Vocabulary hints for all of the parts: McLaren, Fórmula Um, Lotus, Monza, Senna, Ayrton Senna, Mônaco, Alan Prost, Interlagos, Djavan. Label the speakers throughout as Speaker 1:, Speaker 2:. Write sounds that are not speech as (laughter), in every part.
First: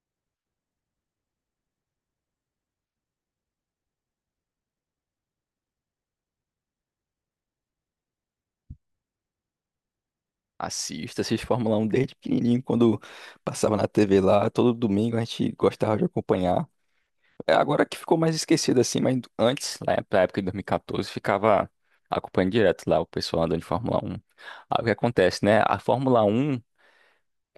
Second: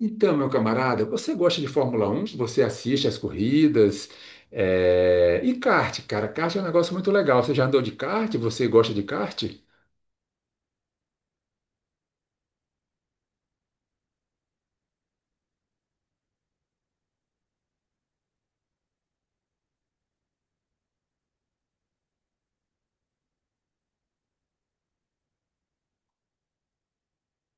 Speaker 1: Então, meu camarada, você gosta de Fórmula Um? Você assiste às corridas? É, e kart, cara, kart é um negócio muito legal. Você já andou de kart? Você gosta de kart?
Speaker 2: Assisto, assisto Fórmula 1 desde pequenininho, quando passava na TV lá, todo domingo a gente gostava de acompanhar. É agora que ficou mais esquecido assim, mas antes, lá pra época de 2014, ficava acompanhando direto lá o pessoal andando de Fórmula 1. Aí o que acontece, né? A Fórmula 1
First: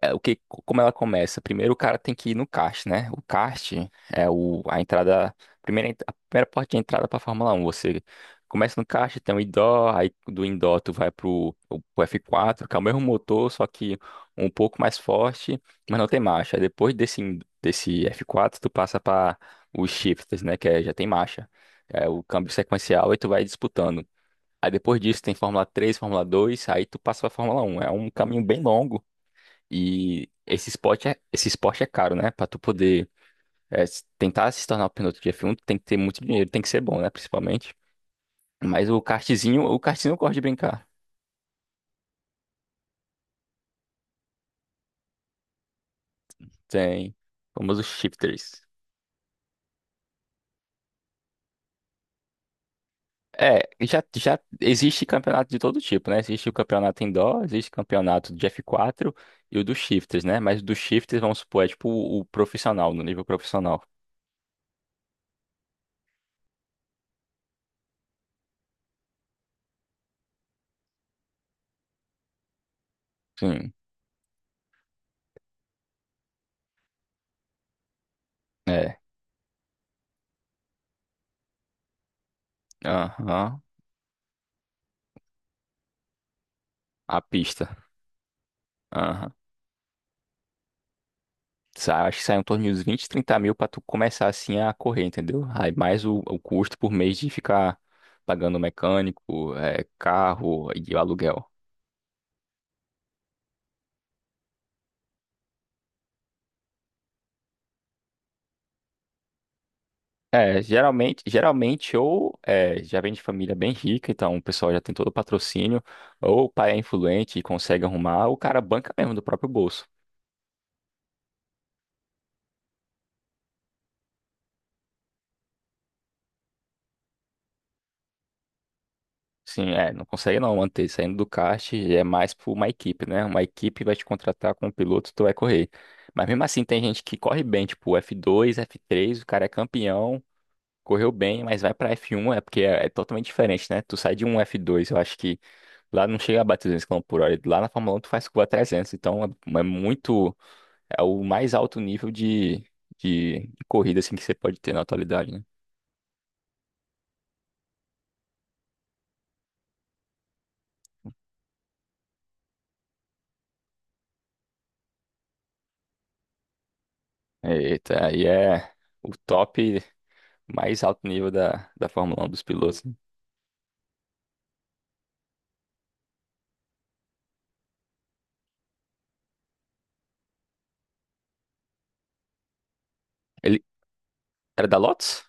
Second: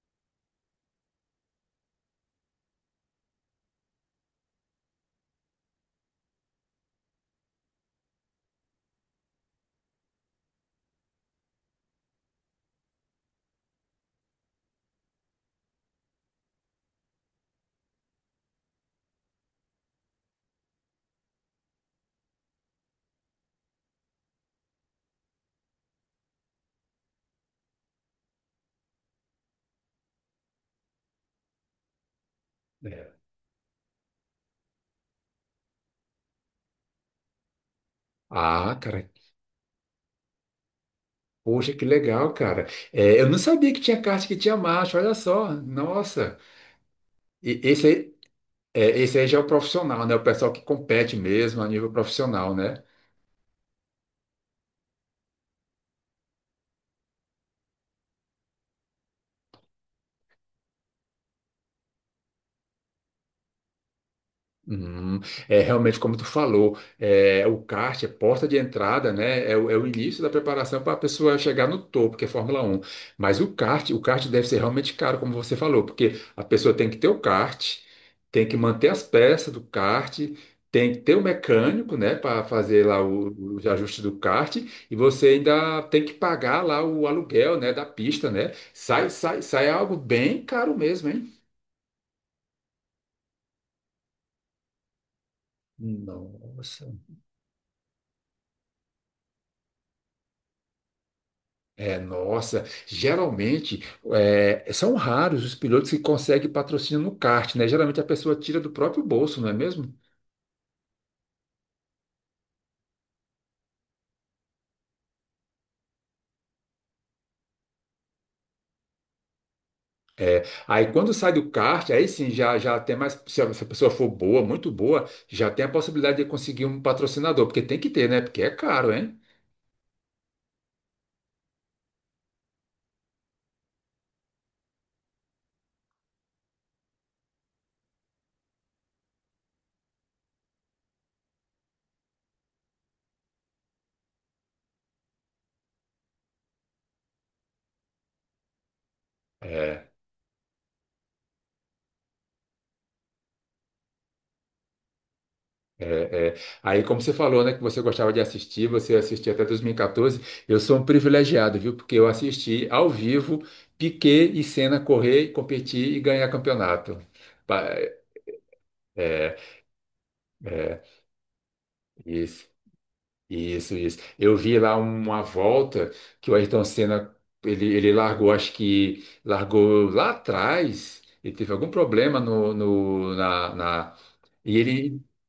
Speaker 2: é, o que, como ela começa? Primeiro o cara tem que ir no kart, né? O kart é o, a entrada, a primeira porta de entrada para Fórmula 1. Você começa no kart, tem um indoor, aí do indoor tu vai pro F4, que é o mesmo motor, só que um pouco mais forte, mas não tem marcha. Aí depois desse F4 tu passa para os shifters, né? Que é, já tem marcha. É o câmbio sequencial e tu vai disputando. Aí depois disso tem Fórmula 3, Fórmula 2, aí tu passa pra Fórmula 1. É um caminho bem longo, e esse esporte é caro, né? Pra tu poder
Speaker 1: É.
Speaker 2: tentar se tornar o piloto de F1, tu tem que ter muito dinheiro, tem que ser bom, né? Principalmente.
Speaker 1: Ah,
Speaker 2: Mas
Speaker 1: cara,
Speaker 2: o kartzinho eu gosto de brincar.
Speaker 1: poxa, que legal, cara. É, eu não sabia que tinha kart que tinha marcha, olha só. Nossa.
Speaker 2: Tem
Speaker 1: E
Speaker 2: o famoso
Speaker 1: esse aí,
Speaker 2: shifters.
Speaker 1: já é o profissional, né? O pessoal que compete mesmo a nível profissional, né?
Speaker 2: É, já existe campeonato de todo tipo, né? Existe o campeonato indoor, existe campeonato de F4 e o dos shifters, né? Mas o do shifters, vamos supor, é tipo o profissional, no nível profissional.
Speaker 1: Hum, é realmente como tu falou, o kart é porta de entrada, né? É, o é o início da preparação para a pessoa chegar no topo, que é Fórmula Um. Mas o
Speaker 2: Sim,
Speaker 1: kart, o kart deve ser realmente caro, como você falou, porque a pessoa tem que ter o kart, tem que manter
Speaker 2: é.
Speaker 1: as peças do kart, tem que ter o mecânico, né, para fazer lá o-
Speaker 2: Aham.
Speaker 1: os ajustes do kart, e você ainda tem que pagar lá o
Speaker 2: A
Speaker 1: aluguel,
Speaker 2: pista.
Speaker 1: né, da pista, né? Sai,
Speaker 2: Aham.
Speaker 1: sai, sai algo bem caro mesmo, hein?
Speaker 2: Acho que sai em torno de uns 20, 30 mil pra tu começar assim a correr, entendeu? Aí mais o custo
Speaker 1: Nossa.
Speaker 2: por mês de ficar pagando mecânico, carro e aluguel.
Speaker 1: É, nossa, geralmente são raros os pilotos que conseguem patrocínio no kart, né? Geralmente a pessoa tira do próprio bolso, não é mesmo?
Speaker 2: É, geralmente ou é, já vem de família bem rica, então o pessoal já tem todo o patrocínio, ou o pai é influente e consegue arrumar, ou o cara banca mesmo do próprio bolso.
Speaker 1: É, aí quando sai do kart, aí sim já, já tem mais. Se a pessoa for boa, muito boa, já tem a possibilidade de conseguir um patrocinador, porque tem que ter, né? Porque é caro, hein?
Speaker 2: Sim, é, não consegue não manter. Saindo do kart é mais por uma equipe, né? Uma equipe vai te contratar com um piloto, tu vai correr. Mas mesmo assim, tem gente que corre bem, tipo F2, F3, o cara é campeão, correu bem, mas vai pra F1, é porque é, é totalmente diferente, né? Tu sai de um F2, eu acho que lá não chega a bater 200 km por hora. E lá na Fórmula 1 tu faz curva 300, então é, é
Speaker 1: É.
Speaker 2: muito. É o mais alto nível de, de corrida, assim, que você pode ter na atualidade, né?
Speaker 1: É, é. Aí, como você falou, né, que você gostava de assistir, você assistia até 2014, eu sou um privilegiado, viu? Porque eu assisti ao vivo Piquet e Senna correr, competir e ganhar campeonato. Pa-
Speaker 2: Eita, aí é o
Speaker 1: É,
Speaker 2: top.
Speaker 1: é,
Speaker 2: Mais alto nível da Fórmula 1 dos
Speaker 1: isso,
Speaker 2: pilotos, né?
Speaker 1: isso, isso. Eu vi lá uma volta que o Ayrton Senna, ele largou, acho que largou lá atrás, ele teve algum problema no, no, na,
Speaker 2: Ele
Speaker 1: na- E
Speaker 2: era da
Speaker 1: ele
Speaker 2: Lotus?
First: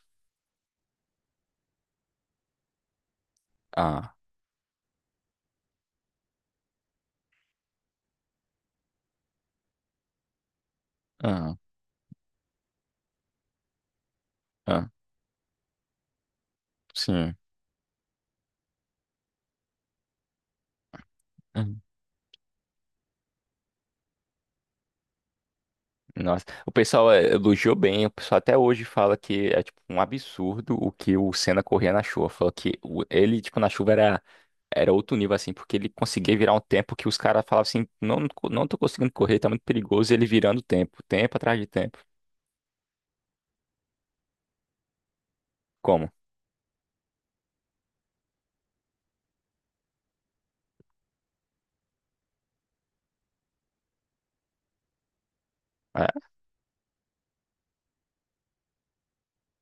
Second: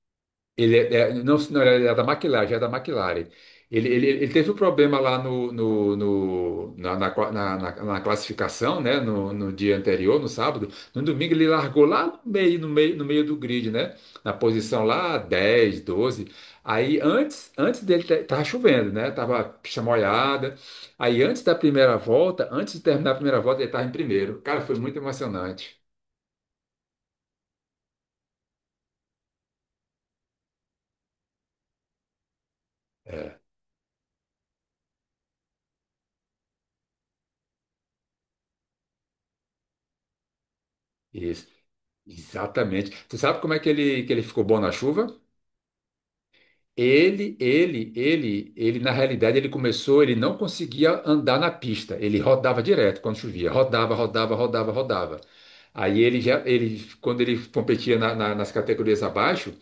Speaker 1: Ele não, não, ele é da McLaren, já é da McLaren. Ele, ele,
Speaker 2: Ah,
Speaker 1: ele teve um problema lá na classificação, né? No, no dia anterior, no sábado. No domingo ele
Speaker 2: ah,
Speaker 1: largou lá no meio do grid, né? Na posição
Speaker 2: ah,
Speaker 1: lá 10, 12. Aí
Speaker 2: sim.
Speaker 1: antes, antes dele tava chovendo, né? Tava chamoyada. Aí antes da
Speaker 2: Uhum.
Speaker 1: primeira volta, antes de terminar a primeira volta, ele tava em primeiro. Cara, foi muito emocionante.
Speaker 2: Nossa, o pessoal elogiou bem, o pessoal até hoje fala que é tipo um absurdo o que o Senna corria na chuva. Falou que
Speaker 1: É,
Speaker 2: ele, tipo, na chuva era, era outro nível, assim, porque ele conseguia virar um tempo que os caras falavam assim, não, não tô conseguindo correr, tá muito perigoso, e ele virando tempo, tempo
Speaker 1: isso.
Speaker 2: atrás de tempo.
Speaker 1: Exatamente. Você sabe como é que ele ficou bom na chuva?
Speaker 2: Como?
Speaker 1: Ele, na realidade, ele começou, ele não conseguia andar na pista, ele rodava direto quando chovia, rodava, rodava, rodava, rodava. Aí
Speaker 2: É,
Speaker 1: ele já, ele, quando ele competia nas categorias abaixo,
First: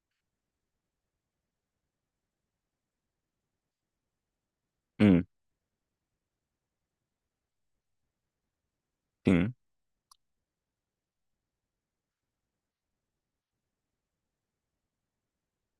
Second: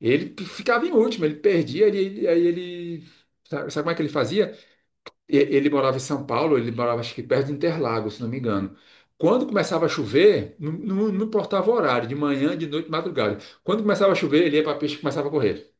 Speaker 1: ele ficava em último, ele perdia, sabe como é que ele fazia?
Speaker 2: hum,
Speaker 1: Ele morava em São Paulo, ele morava acho que perto de Interlagos, se não me engano. Quando
Speaker 2: sim,
Speaker 1: começava a chover, não, não importava o horário, de manhã, de noite, de madrugada. Quando começava a chover, ele ia para a pista e começava a correr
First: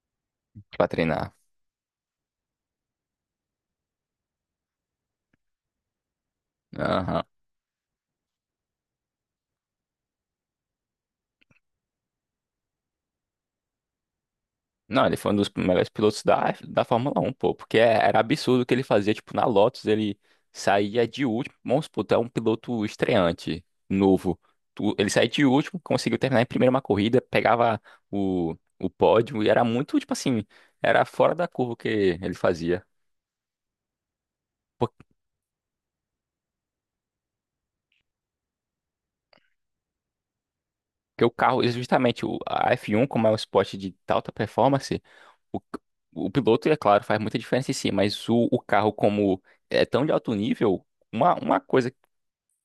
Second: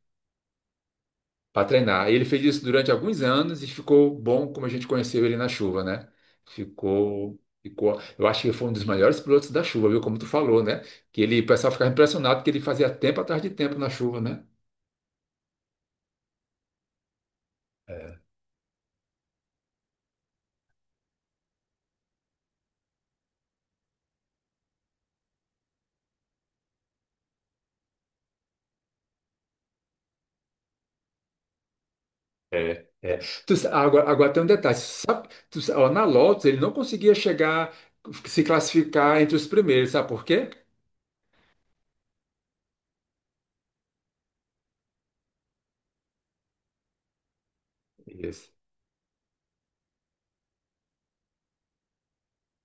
Speaker 2: pra treinar.
Speaker 1: para treinar. E ele fez isso durante alguns anos e ficou bom como a gente conheceu ele na chuva, né? Ficou, ficou. Eu acho que ele foi um dos melhores pilotos da chuva, viu? Como tu falou, né? O pessoal ficava impressionado que ele fazia tempo atrás de tempo na chuva, né?
Speaker 2: Não, ele foi um dos melhores pilotos da, da Fórmula 1, pô, porque era absurdo o que ele fazia, tipo, na Lotus ele saía de último. Vamos supor, tu é um piloto estreante, novo, ele saía de último, conseguiu terminar em primeira uma corrida, pegava o pódio, e era muito, tipo assim, era fora da curva o que ele
Speaker 1: É,
Speaker 2: fazia.
Speaker 1: é. Agora tem um detalhe.
Speaker 2: Porque
Speaker 1: Sabe, ó, na Lotus ele não conseguia chegar, se classificar entre os primeiros, sabe por quê?
Speaker 2: o carro, e justamente a F1, como é um esporte de alta performance, o, o piloto, é claro, faz muita diferença em si, mas o,
Speaker 1: Isso.
Speaker 2: o carro, como é tão de alto nível, uma, uma coisa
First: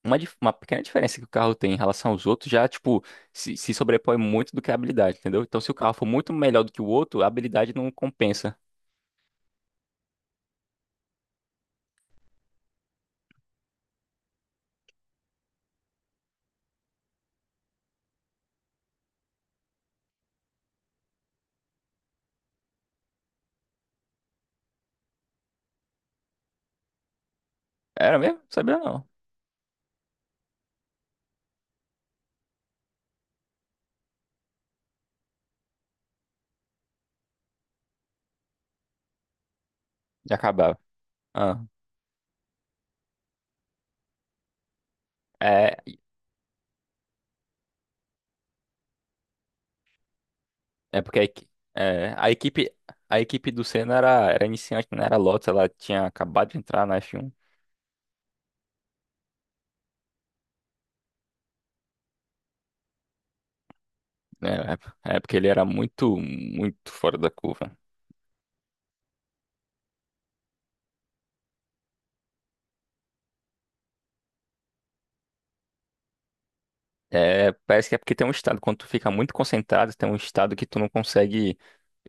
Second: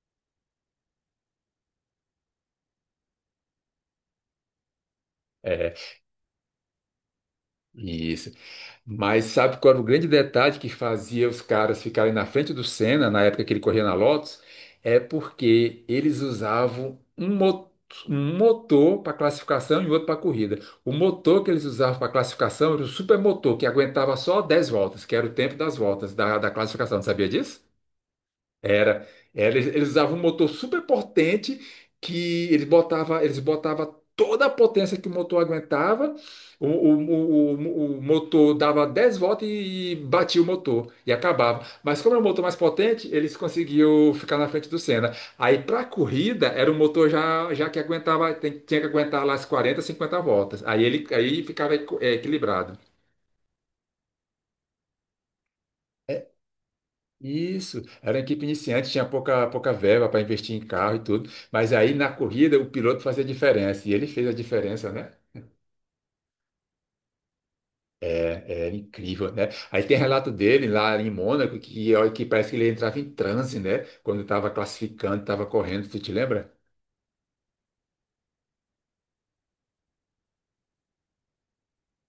Speaker 2: uma pequena diferença que o carro tem em relação aos outros já, tipo, se sobrepõe muito do que a habilidade, entendeu? Então, se o carro for muito melhor do que o outro, a habilidade não
Speaker 1: Isso.
Speaker 2: compensa.
Speaker 1: Mas sabe qual era o grande detalhe que fazia os caras ficarem na frente do Senna na época que ele corria na Lotus? É porque eles usavam um motor para classificação e outro para corrida. O motor que eles usavam para classificação era o supermotor, que aguentava só 10 voltas, que era o tempo das voltas da classificação. Sabia disso?
Speaker 2: Era mesmo? Sabia
Speaker 1: Era,
Speaker 2: não.
Speaker 1: era, eles usavam um motor super potente que eles botava toda a potência que o motor aguentava. O, o, o motor dava 10 voltas e
Speaker 2: Já
Speaker 1: batia o
Speaker 2: acabava.
Speaker 1: motor e
Speaker 2: Ah,
Speaker 1: acabava. Mas como era um motor mais potente, eles conseguiam ficar na frente do Senna. Aí
Speaker 2: é,
Speaker 1: para a corrida era um motor já que aguentava, tinha que aguentar lá as 40, 50 voltas. Aí
Speaker 2: é
Speaker 1: ele
Speaker 2: porque
Speaker 1: aí ficava
Speaker 2: é, a equipe
Speaker 1: equilibrado.
Speaker 2: a equipe do Senna era, era iniciante, não era Lotus, ela tinha acabado de entrar na F1.
Speaker 1: Isso, era uma equipe iniciante, tinha pouca, pouca verba para investir em carro e tudo, mas aí na corrida o piloto fazia diferença, e ele fez a
Speaker 2: Né?
Speaker 1: diferença, né?
Speaker 2: É porque ele era muito, muito fora da curva.
Speaker 1: É, é incrível, né? Aí tem relato dele lá em Mônaco, que, ó, que parece que ele entrava em transe, né? Quando estava classificando, estava correndo, tu te lembra?
Speaker 2: É, parece que é porque tem um estado, quando tu fica muito concentrado, tem um estado que tu não consegue,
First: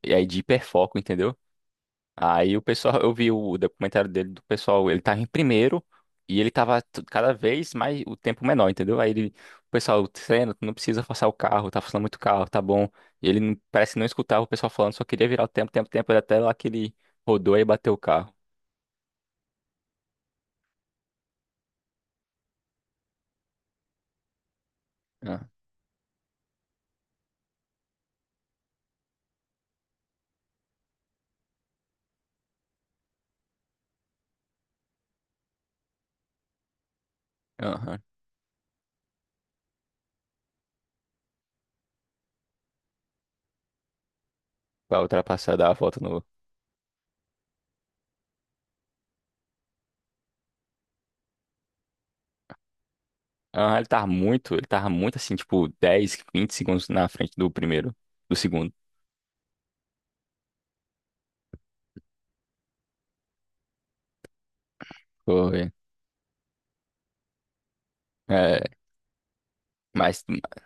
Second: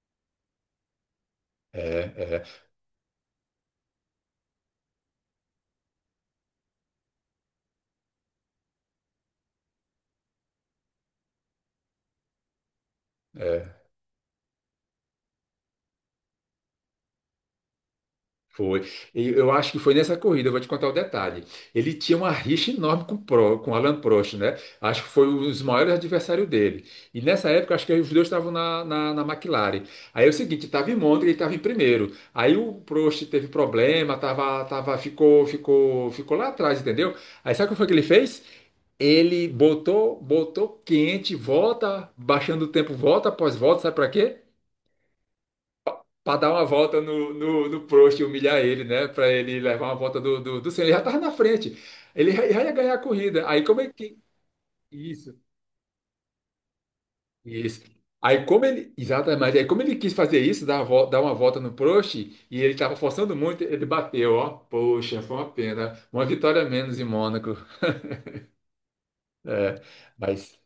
Speaker 2: é de hiperfoco, entendeu?
Speaker 1: É,
Speaker 2: Aí o
Speaker 1: é.
Speaker 2: pessoal, eu vi o documentário dele do pessoal, ele tava em primeiro, e ele tava cada vez mais o tempo menor, entendeu? Aí ele, o pessoal, treina, tu não precisa forçar o carro, tá forçando muito o carro, tá bom. E ele
Speaker 1: É.
Speaker 2: parece que não escutava o pessoal falando, só queria virar o tempo, tempo, tempo, até lá que ele rodou e bateu o carro.
Speaker 1: Foi. E eu acho que foi nessa corrida, eu vou te contar o detalhe. Ele tinha uma rixa enorme com o Alan Prost, né? Acho que foi um
Speaker 2: Ah,
Speaker 1: dos maiores adversários dele. E nessa época, acho que os dois estavam na McLaren. Aí é o seguinte, estava em Monza e ele estava em primeiro. Aí o Prost teve problema, ficou, ficou, ficou lá atrás, entendeu? Aí sabe o que foi que ele
Speaker 2: aham.
Speaker 1: fez? Ele botou, botou quente, volta, baixando o tempo, volta após volta, sabe para quê?
Speaker 2: Pra ultrapassar, dar a volta no.
Speaker 1: Para dar uma volta no Prost e humilhar ele, né? Para ele levar uma volta do Senna. Ele já tava na frente. Ele já ia ganhar a corrida. Aí
Speaker 2: Aham,
Speaker 1: como
Speaker 2: ele
Speaker 1: é
Speaker 2: tava
Speaker 1: que.
Speaker 2: muito, ele tava muito assim,
Speaker 1: Isso,
Speaker 2: tipo, 10 20 segundos na frente do
Speaker 1: isso.
Speaker 2: primeiro, do
Speaker 1: Aí como
Speaker 2: segundo.
Speaker 1: ele. Exatamente. Aí como ele quis fazer isso, dar uma volta no Prost, e ele estava forçando muito, ele bateu, ó. Poxa, foi uma
Speaker 2: Foi.
Speaker 1: pena. Uma vitória a menos em Mônaco.
Speaker 2: É,
Speaker 1: É,
Speaker 2: mas
Speaker 1: mas.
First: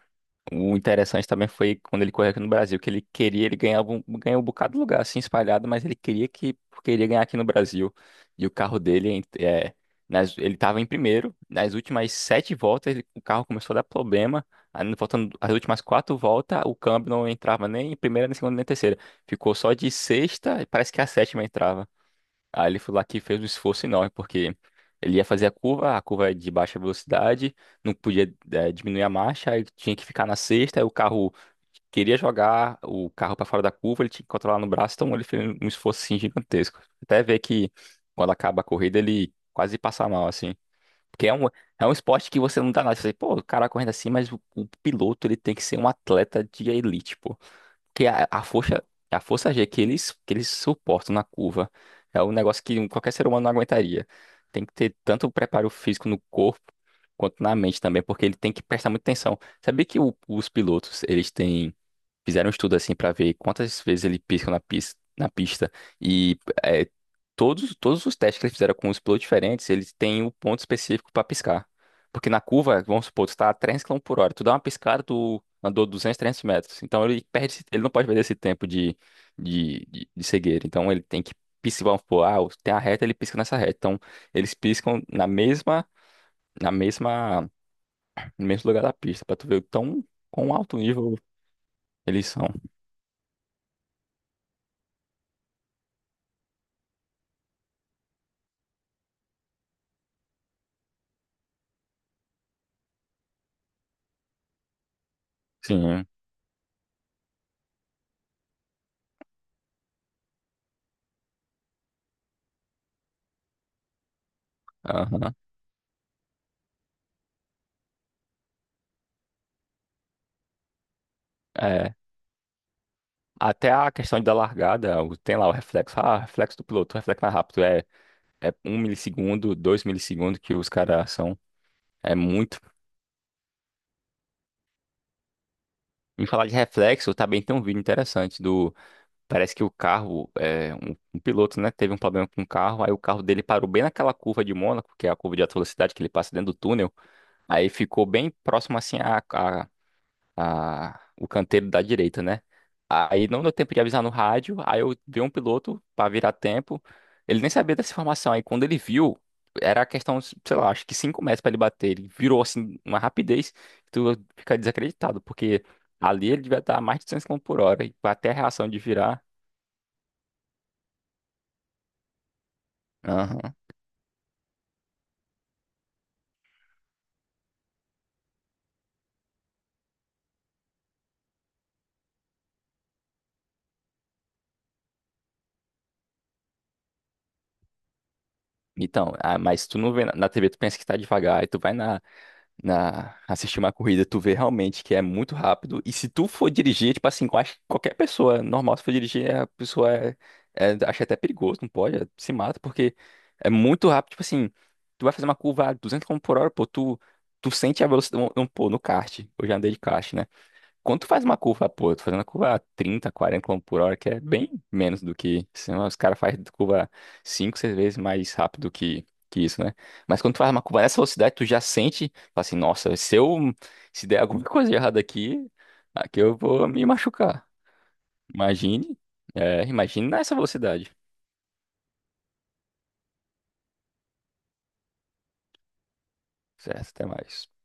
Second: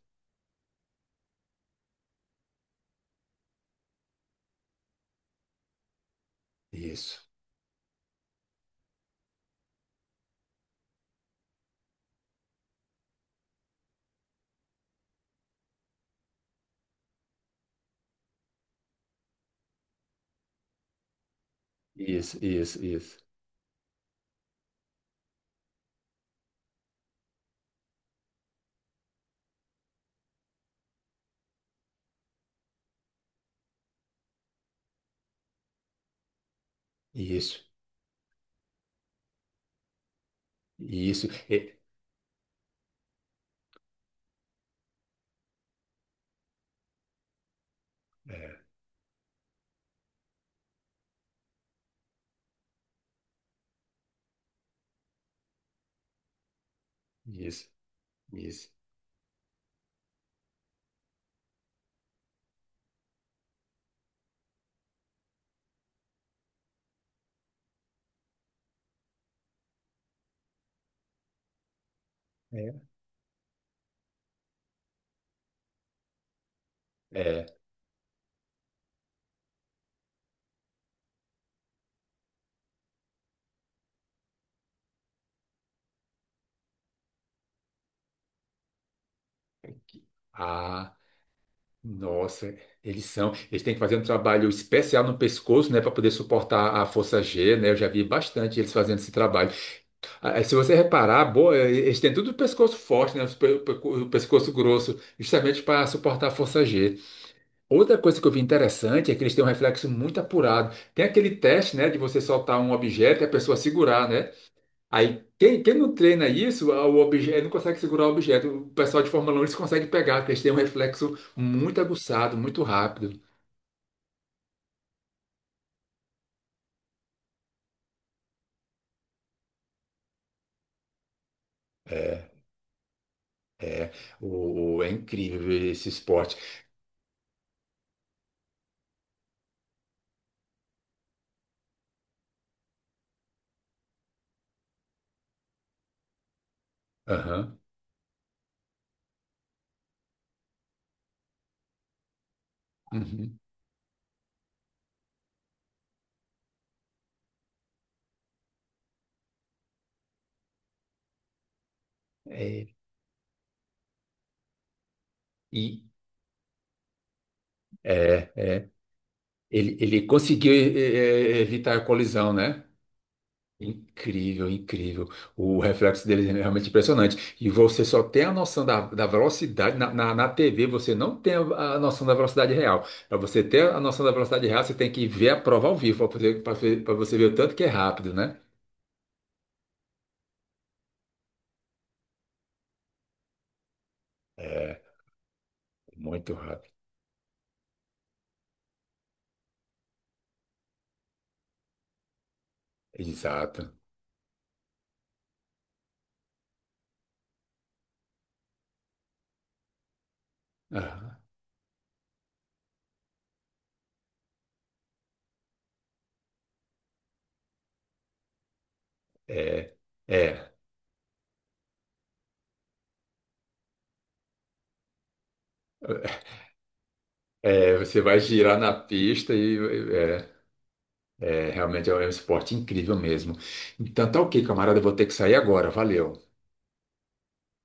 Speaker 2: o interessante também foi quando ele correu aqui no Brasil, que ele queria, ele ganhava um, ganhou um bocado de lugar assim espalhado, mas ele queria que queria ganhar
Speaker 1: Isso,
Speaker 2: aqui no Brasil. E o carro dele ele estava em primeiro, nas últimas 7 voltas o carro começou a dar problema. Aí, faltando as últimas 4 voltas, o câmbio não entrava nem em primeira, nem em segunda, nem em terceira. Ficou só de sexta, e parece que a sétima entrava.
Speaker 1: isso,
Speaker 2: Aí ele
Speaker 1: isso,
Speaker 2: foi lá,
Speaker 1: isso,
Speaker 2: que fez um esforço enorme, porque ele ia fazer a curva é de baixa velocidade, não podia diminuir a marcha, aí tinha que ficar na sexta, aí o carro queria jogar o carro para fora da curva, ele tinha que controlar no braço, então ele fez um esforço assim, gigantesco. Até ver
Speaker 1: isso,
Speaker 2: que, quando acaba a corrida, ele quase passa mal, assim. Porque
Speaker 1: isso. É,
Speaker 2: é um esporte que você não dá nada. Você, pô, o cara correndo assim, mas o piloto ele tem que ser um atleta de elite, que a,
Speaker 1: é,
Speaker 2: a força G que eles suportam na curva é um negócio que qualquer ser humano não aguentaria. Tem que ter tanto preparo físico no corpo quanto na
Speaker 1: isso,
Speaker 2: mente também, porque ele tem que
Speaker 1: isso.
Speaker 2: prestar muita atenção. Sabia que os pilotos, eles têm. Fizeram um estudo assim para ver quantas vezes ele pisca na pista e é, todos os testes que eles fizeram com os pilotos diferentes, eles têm um ponto específico para piscar. Porque na curva,
Speaker 1: É.
Speaker 2: vamos supor, tu tá a 300 km por hora, tu dá uma piscada, tu andou 200, 300 metros. Então ele perde,
Speaker 1: É.
Speaker 2: ele não pode perder esse tempo de, de cegueira. Então ele tem que piscar. Vamos supor, tem a reta, ele pisca nessa reta. Então eles piscam na mesma, no mesmo lugar da pista, para tu ver o quão alto
Speaker 1: Ah.
Speaker 2: nível eles são.
Speaker 1: Nossa, eles são. Eles têm que fazer um trabalho especial no pescoço, né, para poder suportar a força G, né? Eu já vi bastante eles fazendo esse trabalho. Ah, é, se você reparar, eles têm tudo o pescoço forte, né? O pescoço grosso, justamente para
Speaker 2: Sim.
Speaker 1: suportar a força G. Outra coisa que eu vi interessante é que eles têm um reflexo muito apurado. Tem aquele teste, né, de você soltar um objeto e a pessoa segurar, né? Aí,
Speaker 2: Aham.
Speaker 1: quem, quem não treina isso, o objeto não consegue segurar o objeto. O pessoal de Fórmula um eles conseguem pegar, porque eles têm um reflexo muito
Speaker 2: É,
Speaker 1: aguçado, muito rápido.
Speaker 2: até a questão da largada, tem lá o reflexo, reflexo do piloto, reflexo mais rápido, é um milissegundo, dois milissegundos que os caras são, é
Speaker 1: É,
Speaker 2: muito.
Speaker 1: é, é incrível esse
Speaker 2: Em
Speaker 1: esporte.
Speaker 2: falar de reflexo, também tem um vídeo interessante do, parece que o carro, um piloto, né, teve um problema com o carro, aí o carro dele parou bem naquela curva de Mônaco, que é a curva de alta velocidade que ele passa dentro do túnel,
Speaker 1: Aham.
Speaker 2: aí ficou bem próximo, assim, o canteiro da direita, né? Aí
Speaker 1: Uhum.
Speaker 2: não deu tempo de avisar no rádio, aí eu vi um piloto para virar tempo. Ele nem sabia dessa informação, aí quando ele viu, era a questão, sei lá, acho que 5 metros para ele bater. Ele virou
Speaker 1: É,
Speaker 2: assim, uma rapidez, que tu fica desacreditado, porque
Speaker 1: e
Speaker 2: ali ele devia estar a mais de 200 km por hora, e
Speaker 1: é,
Speaker 2: até a reação
Speaker 1: é,
Speaker 2: de virar.
Speaker 1: ele conseguiu evitar a colisão, né?
Speaker 2: Aham.
Speaker 1: Incrível, incrível. O reflexo deles é realmente impressionante. E você só tem a noção da velocidade. Na TV, você não tem a noção da velocidade real. Para você ter a noção da velocidade real, você tem que ver a prova ao vivo para você ver o tanto que é rápido, né?
Speaker 2: Então, mas tu não vê na, na TV, tu pensa que tá devagar, e tu vai na, na assistir uma corrida, tu vê
Speaker 1: É,
Speaker 2: realmente que é muito rápido. E se tu
Speaker 1: muito
Speaker 2: for
Speaker 1: rápido.
Speaker 2: dirigir, tipo assim, eu acho que qualquer pessoa é normal, se for dirigir, a pessoa é, acha até perigoso, não pode, se mata, porque é
Speaker 1: Exato.
Speaker 2: muito rápido. Tipo assim, tu vai fazer uma curva a 200 km por hora, pô, tu sente a velocidade. Pô, no kart, eu já andei de kart, né? Quando tu
Speaker 1: Ah,
Speaker 2: faz uma curva, pô, tu fazendo a curva a 30, 40 km por hora, que é bem menos do que. Senão os caras fazem curva 5, 6 vezes mais rápido que isso,
Speaker 1: é,
Speaker 2: né? Mas quando tu faz
Speaker 1: é,
Speaker 2: uma curva nessa velocidade, tu já sente, fala assim, nossa, se eu. Se der alguma (laughs) coisa errada aqui, aqui eu vou me machucar.
Speaker 1: é. Você vai girar na
Speaker 2: Imagine.
Speaker 1: pista e.
Speaker 2: É, imagine nessa
Speaker 1: É,
Speaker 2: velocidade.
Speaker 1: é, realmente é um esporte incrível mesmo. Então tá ok, camarada. Eu vou ter que sair agora. Valeu.
Speaker 2: Certo, até mais.